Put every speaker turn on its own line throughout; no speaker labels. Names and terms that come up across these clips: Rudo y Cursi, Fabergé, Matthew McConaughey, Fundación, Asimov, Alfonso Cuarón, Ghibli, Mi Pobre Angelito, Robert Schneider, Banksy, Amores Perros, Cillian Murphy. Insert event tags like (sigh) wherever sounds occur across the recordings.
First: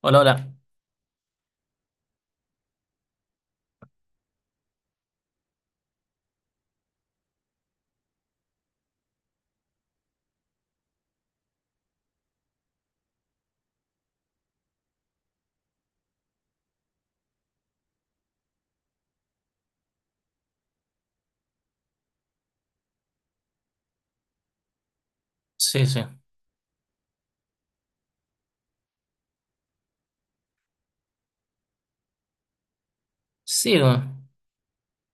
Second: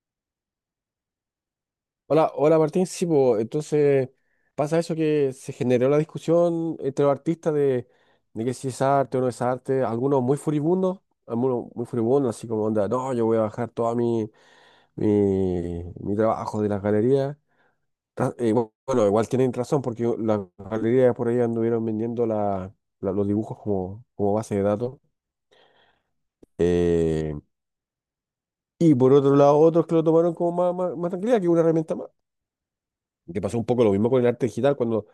Hola, hola.
Hola, hola, Martín. Sí, po, entonces pasa eso, que se generó la discusión entre los artistas de que si es arte o no es arte. Algunos muy furibundos, así como onda, no, yo voy a bajar todo mi trabajo de las galerías. Bueno, igual tienen razón, porque las galerías por ahí anduvieron vendiendo los dibujos como base de datos.
Sí, sí.
Eh, y por otro lado, otros que lo tomaron como más tranquilidad, que una herramienta más. Que pasó un
Sí,
poco lo mismo con el
bueno.
arte digital cuando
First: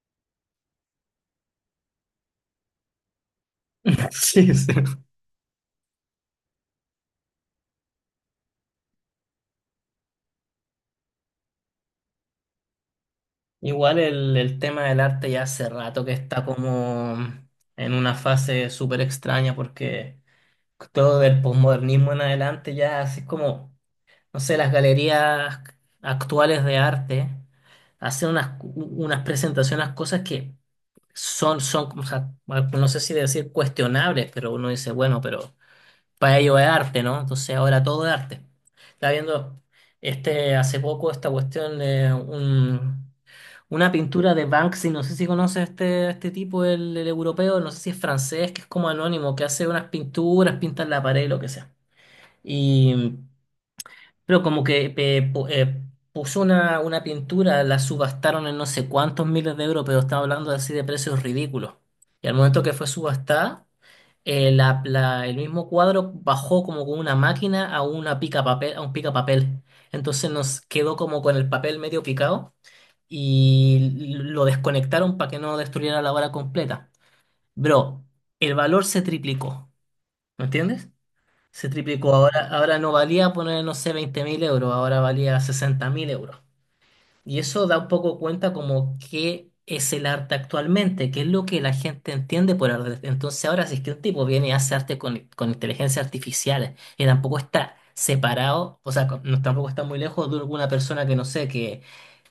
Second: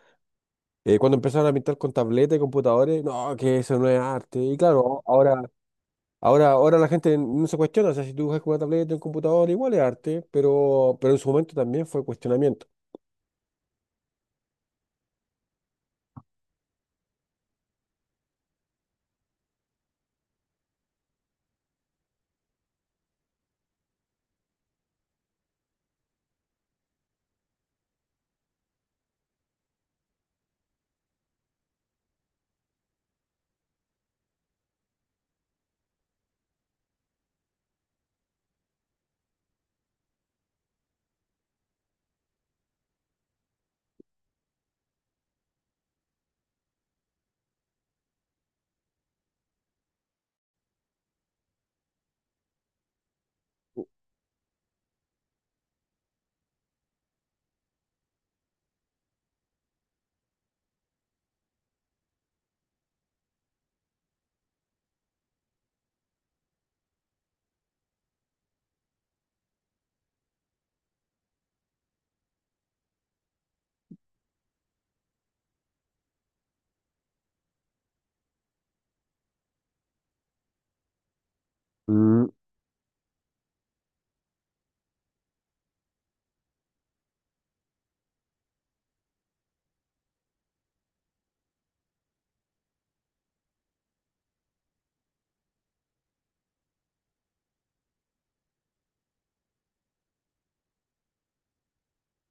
Eh, cuando empezaron a pintar con tabletas y computadores. No, que eso no es
(laughs)
arte.
Sí,
Y
sí.
claro, ahora la gente no se cuestiona. O sea, si tú dibujas con una tableta y un computador, igual es arte, pero en su momento también fue cuestionamiento.
Igual el tema del arte ya hace rato que está como en una fase súper extraña porque todo del posmodernismo en adelante ya así es como, no sé, las galerías actuales de arte hacen unas presentaciones, cosas que son, o sea, no sé si decir cuestionables, pero uno dice, bueno, pero para ello es arte, ¿no? Entonces ahora todo es arte. Estaba viendo hace poco esta cuestión de una pintura de Banksy, no sé si conoces este tipo, el europeo, no sé si es francés, que es como anónimo, que hace unas pinturas, pinta en la pared, lo que sea. Y, pero como que puso una pintura, la subastaron en no sé cuántos miles de euros, pero estaba hablando así de precios ridículos. Y al momento que fue subastada, el mismo cuadro bajó como con una máquina a una pica papel, a un pica papel. Entonces nos quedó como con el papel medio picado y lo desconectaron para que no destruyera la obra completa. Bro, el valor se triplicó, ¿me entiendes? Se triplicó.
Mm.
Ahora, ahora no valía poner, no sé, 20 mil euros, ahora valía 60 mil euros. Y eso da un poco cuenta como qué es el arte actualmente, qué es lo que la gente entiende por arte. Entonces ahora si es que un tipo viene y hace arte con inteligencia artificial y tampoco está separado, o sea, tampoco está muy lejos de alguna persona que no sé,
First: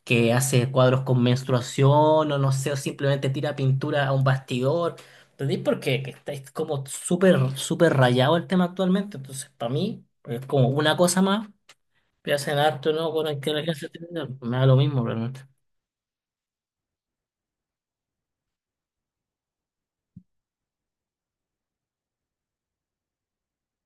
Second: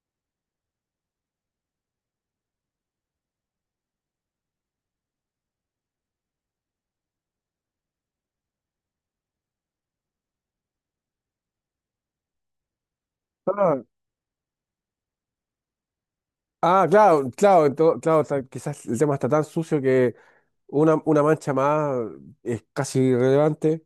que hace cuadros con menstruación o no sé, o simplemente tira pintura a un bastidor. ¿Entendéis por qué? Que está es como súper, súper rayado el tema actualmente. Entonces para mí es como una cosa más. Que hacen arte o no con
Ah,
inteligencia artificial, me da lo mismo realmente.
ah, claro, claro, claro, quizás el tema está tan sucio que una mancha más es casi irrelevante.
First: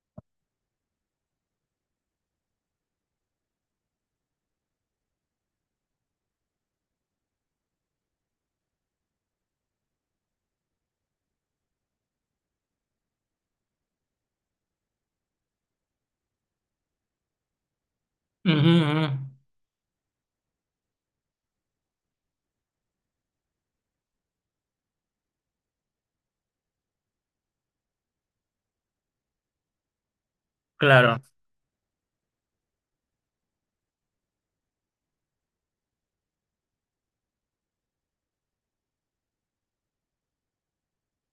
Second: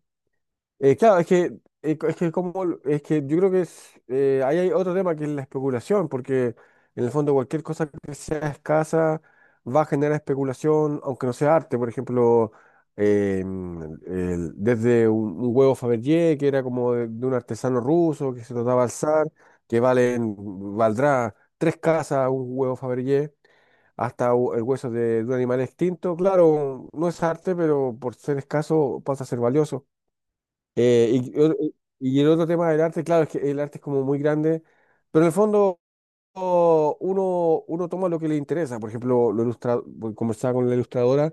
Claro, es que, es que como, es que yo creo que es, ahí hay otro tema, que es la especulación, porque en el fondo cualquier cosa que sea escasa va a generar especulación, aunque no sea arte. Por ejemplo, desde un huevo Fabergé, que era como de un artesano ruso que
Ujú,
se trataba al
ujú.
zar, que valen, valdrá tres casas un huevo Fabergé, hasta el hueso de un animal extinto. Claro, no es arte, pero por ser escaso pasa a ser valioso. Eh,
Claro.
y, o- y el otro tema del arte, claro, es que el arte es como muy grande, pero en el fondo uno toma lo que le interesa. Por ejemplo, lo ilustra, bueno, conversaba con la ilustradora,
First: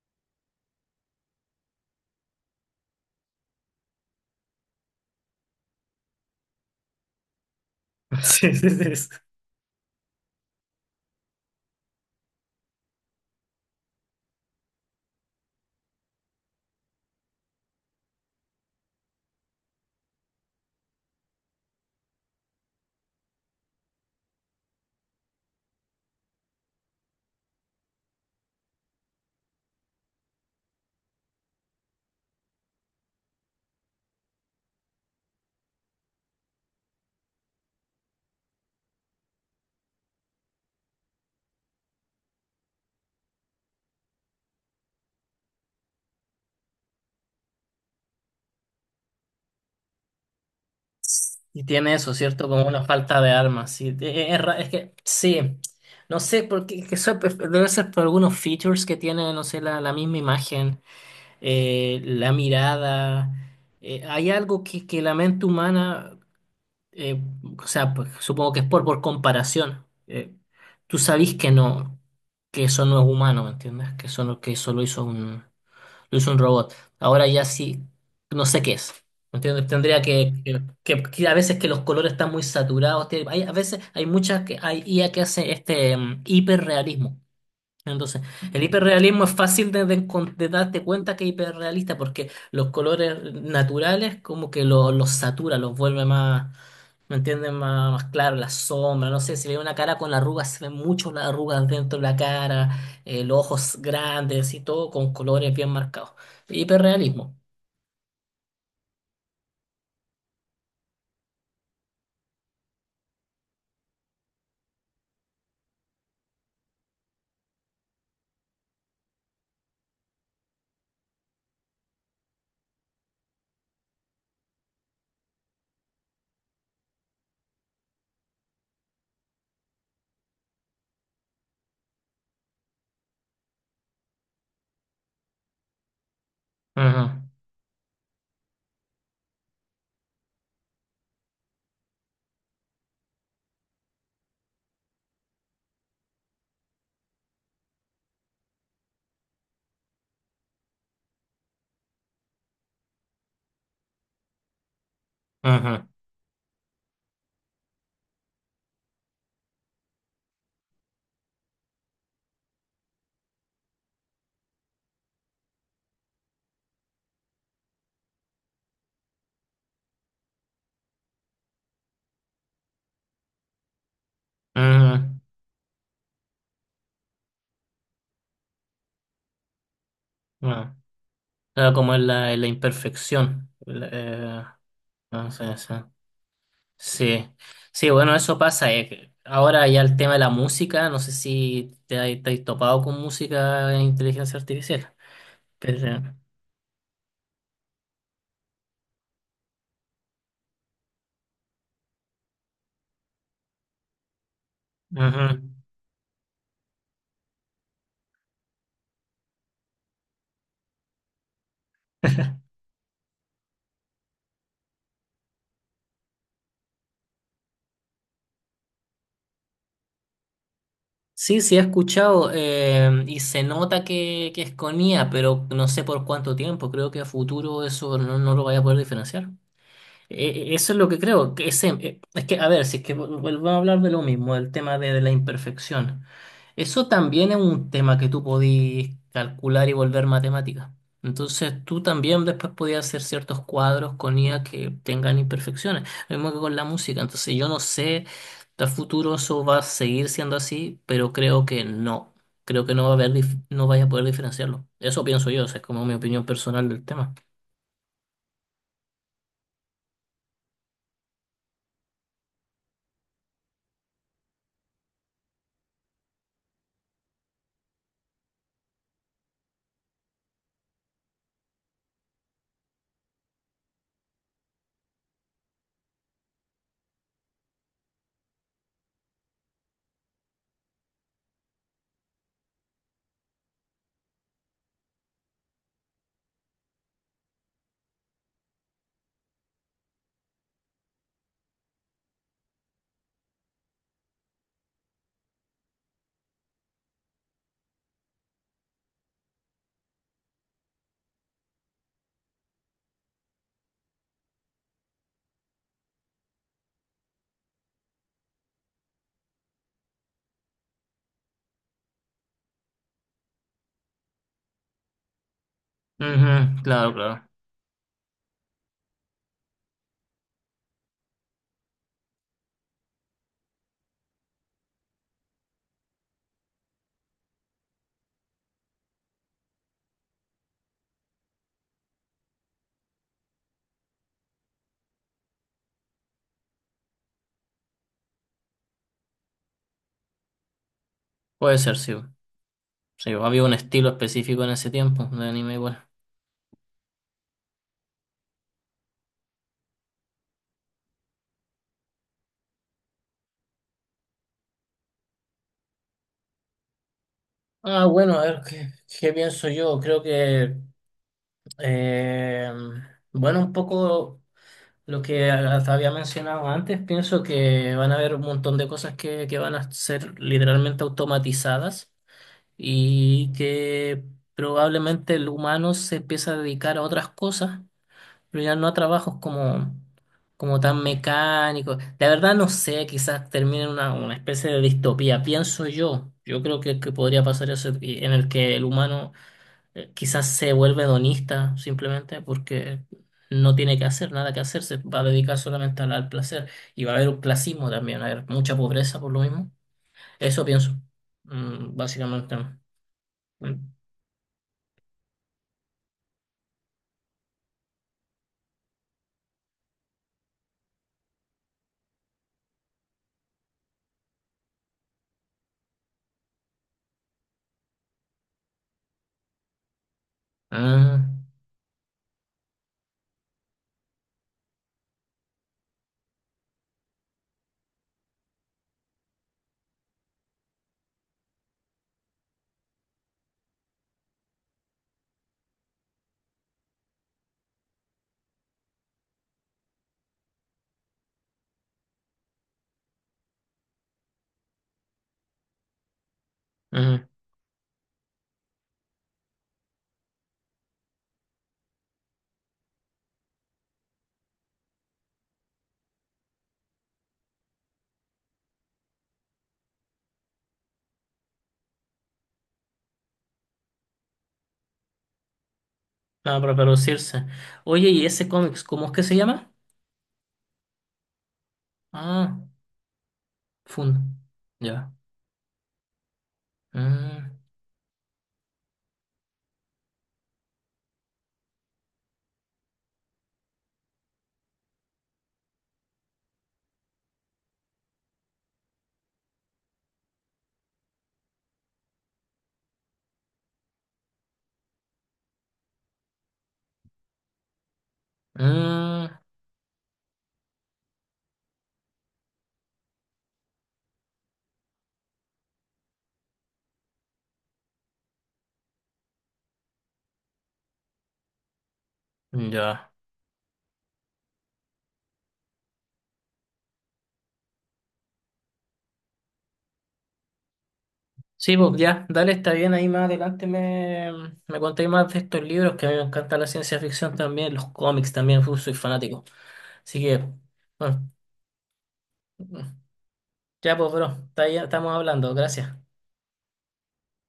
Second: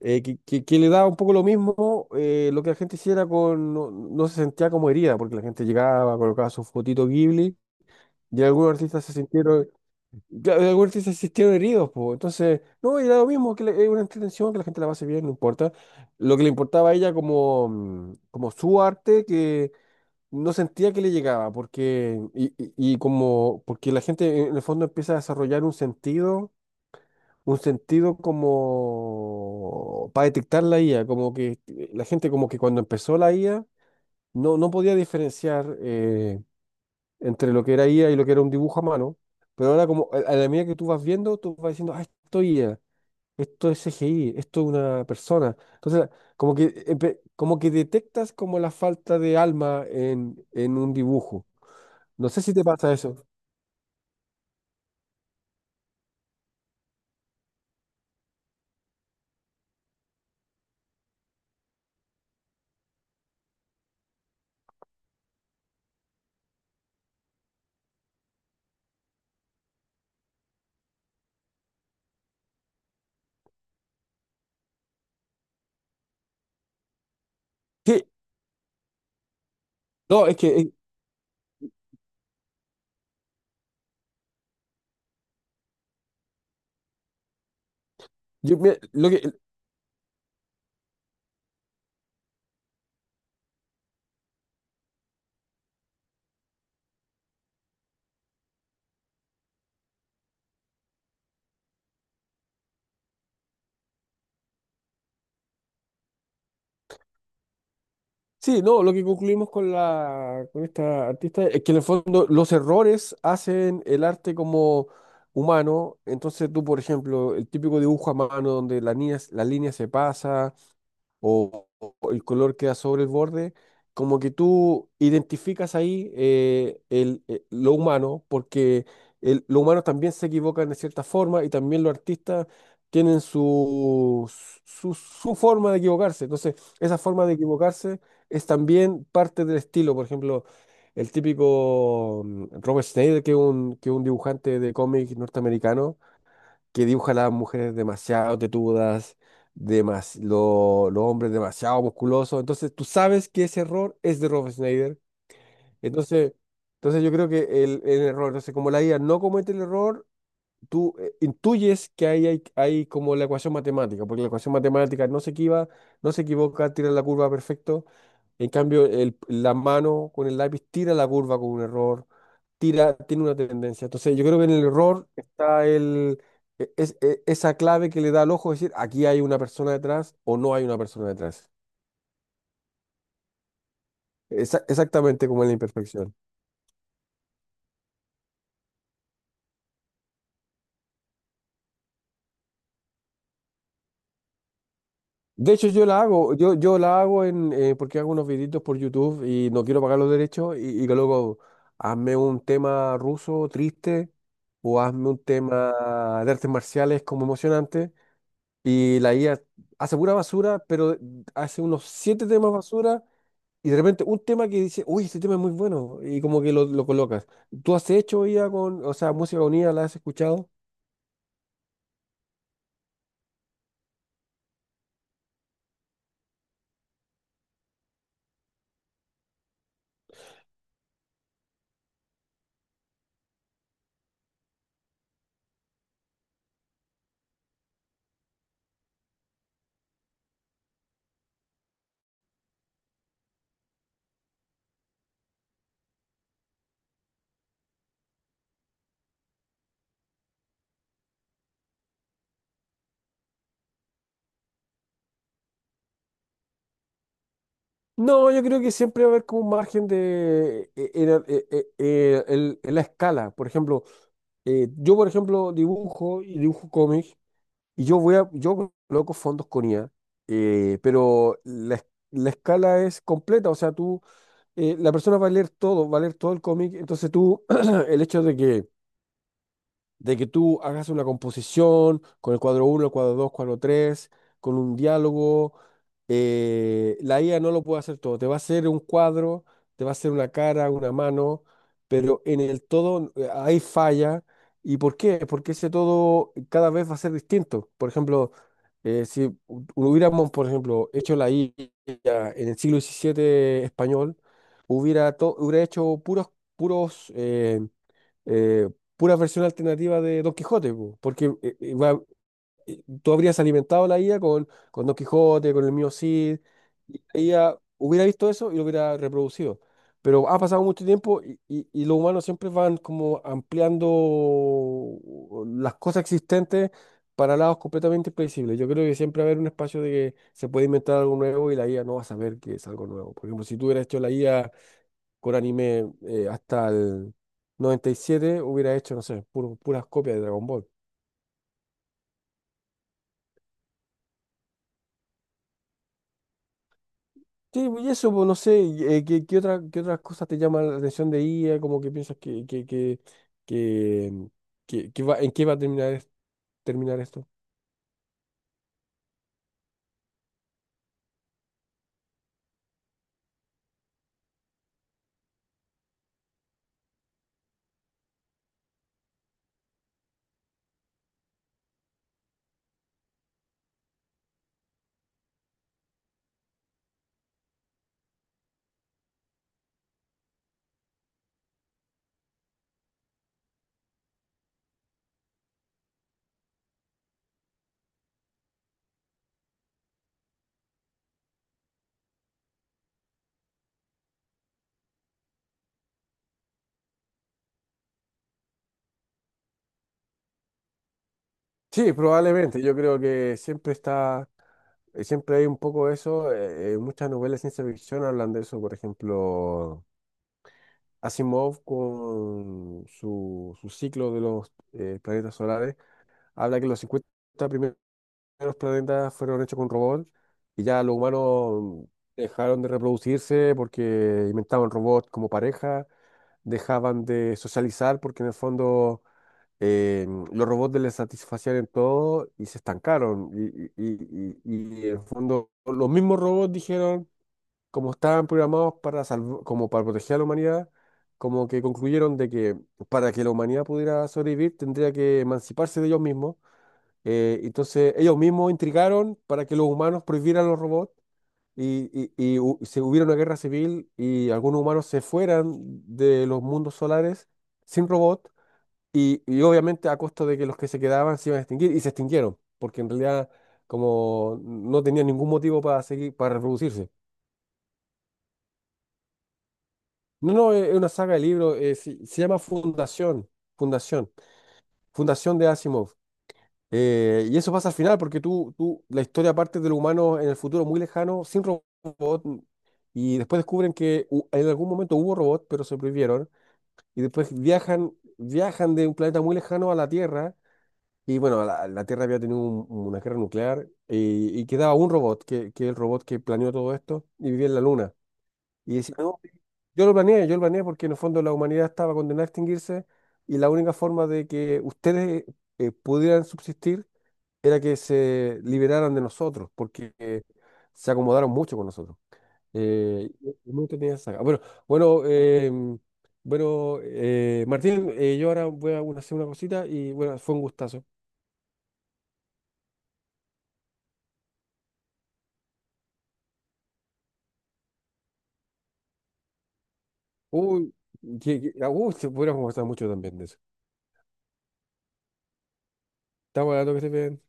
que le daba un poco lo mismo lo que la gente hiciera con, no, no se sentía como herida, porque la gente llegaba, colocaba su fotito Ghibli,
(laughs)
y
Sí, sí,
algunos
sí,
artistas
sí.
se sintieron, claro, y algunos artistas se sintieron heridos, po. Entonces, no, era lo mismo, es una entretención, que la gente la pase bien, no importa. Lo que le importaba a ella como, como su arte, que no sentía que le llegaba, porque, porque la gente en el fondo empieza a desarrollar un sentido como para detectar la IA. Como que la gente, como que cuando empezó la IA no, no podía diferenciar entre lo que era IA y lo que era un dibujo a mano, pero ahora, como a la medida que tú vas viendo, tú vas diciendo, ah, esto es IA, esto es CGI, esto es una persona. Entonces, como que, como que detectas como la falta de alma en un dibujo.
Y tiene eso,
No sé
¿cierto?
si te
Como una
pasa eso.
falta de armas. Sí. Es que, sí. No sé, porque que eso pues, debe ser por algunos features que tiene, no sé, la misma imagen, la mirada. Hay algo que la mente humana, eh, o sea, pues, supongo que es por comparación. Tú sabís que no, que eso no es humano, ¿me entiendes? Que eso, que eso lo hizo un robot. Ahora ya sí,
Sí,
no sé qué es. ¿Me ¿Entiendes? Tendría
no,
que,
es que
que a veces que los colores están muy saturados. Hay, a veces hay muchas que hay IA que hace hiperrealismo. Entonces,
yo,
el
mira, lo que
hiperrealismo es fácil de de darte cuenta que es hiperrealista porque los colores naturales como que los satura, los vuelve más, ¿me entiendes? Más claro, la sombra, no sé, si ve una cara con arrugas, se ven mucho las arrugas dentro de la cara, los ojos grandes y todo con colores bien marcados. Hiperrealismo.
sí, no, lo que concluimos con esta artista es que en el fondo los errores hacen el arte como humano. Entonces tú, por ejemplo, el típico dibujo a mano donde la línea se pasa, o el color queda sobre el borde, como que tú identificas ahí lo humano, porque lo humano también se equivocan de cierta forma, y también los artistas tienen su, su forma de equivocarse. Entonces, esa
Ajá,
forma de equivocarse es también parte del estilo. Por ejemplo, el típico Robert Schneider, que es un dibujante de cómic norteamericano, que dibuja a las mujeres demasiado tetudas, los hombres demasiado musculosos. Entonces tú sabes que ese error es de Rob Schneider.
ajá,
Entonces, entonces yo creo que el error, entonces como la IA no comete el error, tú intuyes que ahí hay como la ecuación matemática, porque la ecuación matemática no se equivoca, tira la curva perfecto. En cambio, la mano con el lápiz tira la curva con un error, tiene una tendencia. Entonces, yo creo que en el error
ajá,
está el, e- es- e- esa clave que le da al ojo decir, aquí hay una persona detrás o no hay
ajá.
una persona detrás.
Claro, como en la imperfección.
Exactamente,
No
como en la
sé, sí.
imperfección.
Sí, sí, bueno, eso pasa. Que Ahora ya el tema de la música, no sé si te has topado con música en inteligencia artificial,
De hecho,
pero
yo la hago, porque hago unos videitos por YouTube, y no quiero pagar los derechos, y que luego, hazme un tema ruso triste, o hazme un
ujú.
tema de artes marciales como emocionante, y la IA hace pura basura, pero hace unos siete temas basura, y de repente un tema que dice, uy, este tema es muy bueno, y como que lo colocas. ¿Tú has hecho IA con, o sea, música con IA? ¿La has escuchado?
Sí, sí, he escuchado y se nota que es con IA, pero no sé por cuánto tiempo, creo que a futuro eso no lo vaya a poder diferenciar. Eso es lo que creo, que es que, a ver, si es que vuelvo a hablar de lo mismo, el tema de la imperfección. Eso también es un tema que tú podías calcular y volver matemática. Entonces tú también después podías hacer ciertos cuadros con IA que tengan imperfecciones. Lo mismo que con la música. Entonces yo no sé, a futuro eso va a seguir siendo así, pero creo que no. Creo que no va a haber, no vaya a poder diferenciarlo. Eso pienso yo, o sea, es como mi opinión personal del tema.
No, yo creo que siempre va a haber como un margen de en la escala. Por ejemplo, yo por ejemplo dibujo, y dibujo cómics, y yo voy a yo coloco fondos con IA, pero la escala es completa. O sea, tú, la persona va a leer todo, va a leer todo el cómic. Entonces tú (clears throat) el hecho de que, de que tú hagas una composición con el cuadro uno, el cuadro 2, cuadro 3, con un diálogo, la IA no lo puede hacer todo. Te va a hacer un cuadro, te va a hacer una cara, una mano, pero en el todo hay falla. ¿Y por qué? Porque ese todo cada vez va a ser distinto. Por ejemplo, si hu- hubiéramos, por ejemplo, hecho la IA en el siglo XVII español, hubiera, hubiera hecho puros, puros, eh, eh, pura versión alternativa de Don Quijote, po, porque tú habrías alimentado la IA con Don Quijote, con el mío Cid,
Ujú, claro,
y la
claro.
IA hubiera visto eso y lo hubiera reproducido. Pero ha pasado mucho tiempo, y los humanos siempre van como ampliando las cosas existentes para lados completamente imprevisibles. Yo creo que siempre va a haber un espacio de que se puede inventar algo nuevo, y la IA no va a saber que es algo nuevo. Por ejemplo, si tú hubieras hecho la IA con anime hasta el 97, hubiera hecho, no sé, puras copias de Dragon Ball.
Puede ser, sí. Sí, había un estilo específico en ese tiempo de anime igual.
Sí, y eso, pues no sé, y, ¿qué, qué otras cosas te llaman la atención de IA? Como que piensas que, que, mm, que va, ¿en qué va a terminar, terminar esto?
Ah, bueno, a ver, ¿qué, pienso yo? Creo que, eh, bueno, un poco lo que hasta había mencionado antes, pienso que van a haber un montón de cosas que van a ser literalmente automatizadas y que probablemente el humano se empieza a dedicar a otras cosas pero ya no a trabajos como tan mecánicos. La verdad no sé, quizás termine en una especie de distopía, pienso yo. Yo creo que podría pasar eso en el que el humano quizás se vuelve hedonista simplemente porque no tiene que hacer nada que hacer, se va a dedicar solamente al placer y va a haber un clasismo también, va a haber mucha pobreza por lo mismo. Eso pienso,
Sí,
básicamente.
probablemente. Yo creo que
Mm.
siempre hay un poco de eso. Muchas novelas de ciencia ficción hablan de eso. Por ejemplo, Asimov, con su, su ciclo de los planetas solares, habla que los 50 los planetas fueron hechos con robots, y ya los
Ah,
humanos dejaron de reproducirse porque inventaban robots como pareja, dejaban de socializar porque en el fondo eh, los robots les satisfacían en todo y se estancaron. Y en el fondo los mismos robots dijeron, como estaban programados para como para proteger a la humanidad, como que concluyeron de que para que la humanidad pudiera sobrevivir tendría que emanciparse de ellos mismos.
ujú.
Entonces, ellos mismos intrigaron para que los humanos prohibieran los robots, y, y se hubiera una guerra civil y algunos humanos se fueran de los mundos solares sin robot, y obviamente a costa de que los que se quedaban se iban a extinguir. Y se extinguieron, porque en realidad como no tenían ningún motivo para seguir, para
Ah, para
reproducirse.
producirse. Oye, ¿y ese cómics, cómo es que se llama?
No, no, es una saga de libros. Se
Ah,
llama Fundación, Fundación,
fun. Ya.
Fundación de Asimov. Eh,
Mm,
y eso pasa al final, porque tú, la historia parte del humano en el futuro muy lejano, sin robot. Y después descubren que en algún momento hubo robot, pero se prohibieron, y después viajan, viajan de un planeta muy lejano a la Tierra. Y bueno, la Tierra había tenido una guerra nuclear, y quedaba un robot, que es el robot que planeó todo esto, y vivía en la Luna. Y decía,
mm,
no, yo lo planeé, yo lo planeé, porque en el fondo la humanidad estaba condenada a extinguirse, y la única forma de que ustedes pudieran subsistir era que se liberaran de nosotros, porque se acomodaron mucho con nosotros.
ya.
Eh, y muy entretenida esa saga. Bueno, bueno, em, bueno, Martín, yo ahora voy a hacer una cosita y bueno, fue un gustazo.
Sí, pues ya, dale, está bien. Ahí más adelante me contéis más de estos libros que a mí me encanta la ciencia ficción también, los cómics también, uf, soy fanático. Así que,
Uy,
bueno,
se podría conversar mucho también de eso.
ya pues, bro, estamos hablando. Gracias.
Estamos hablando. Que estés bien.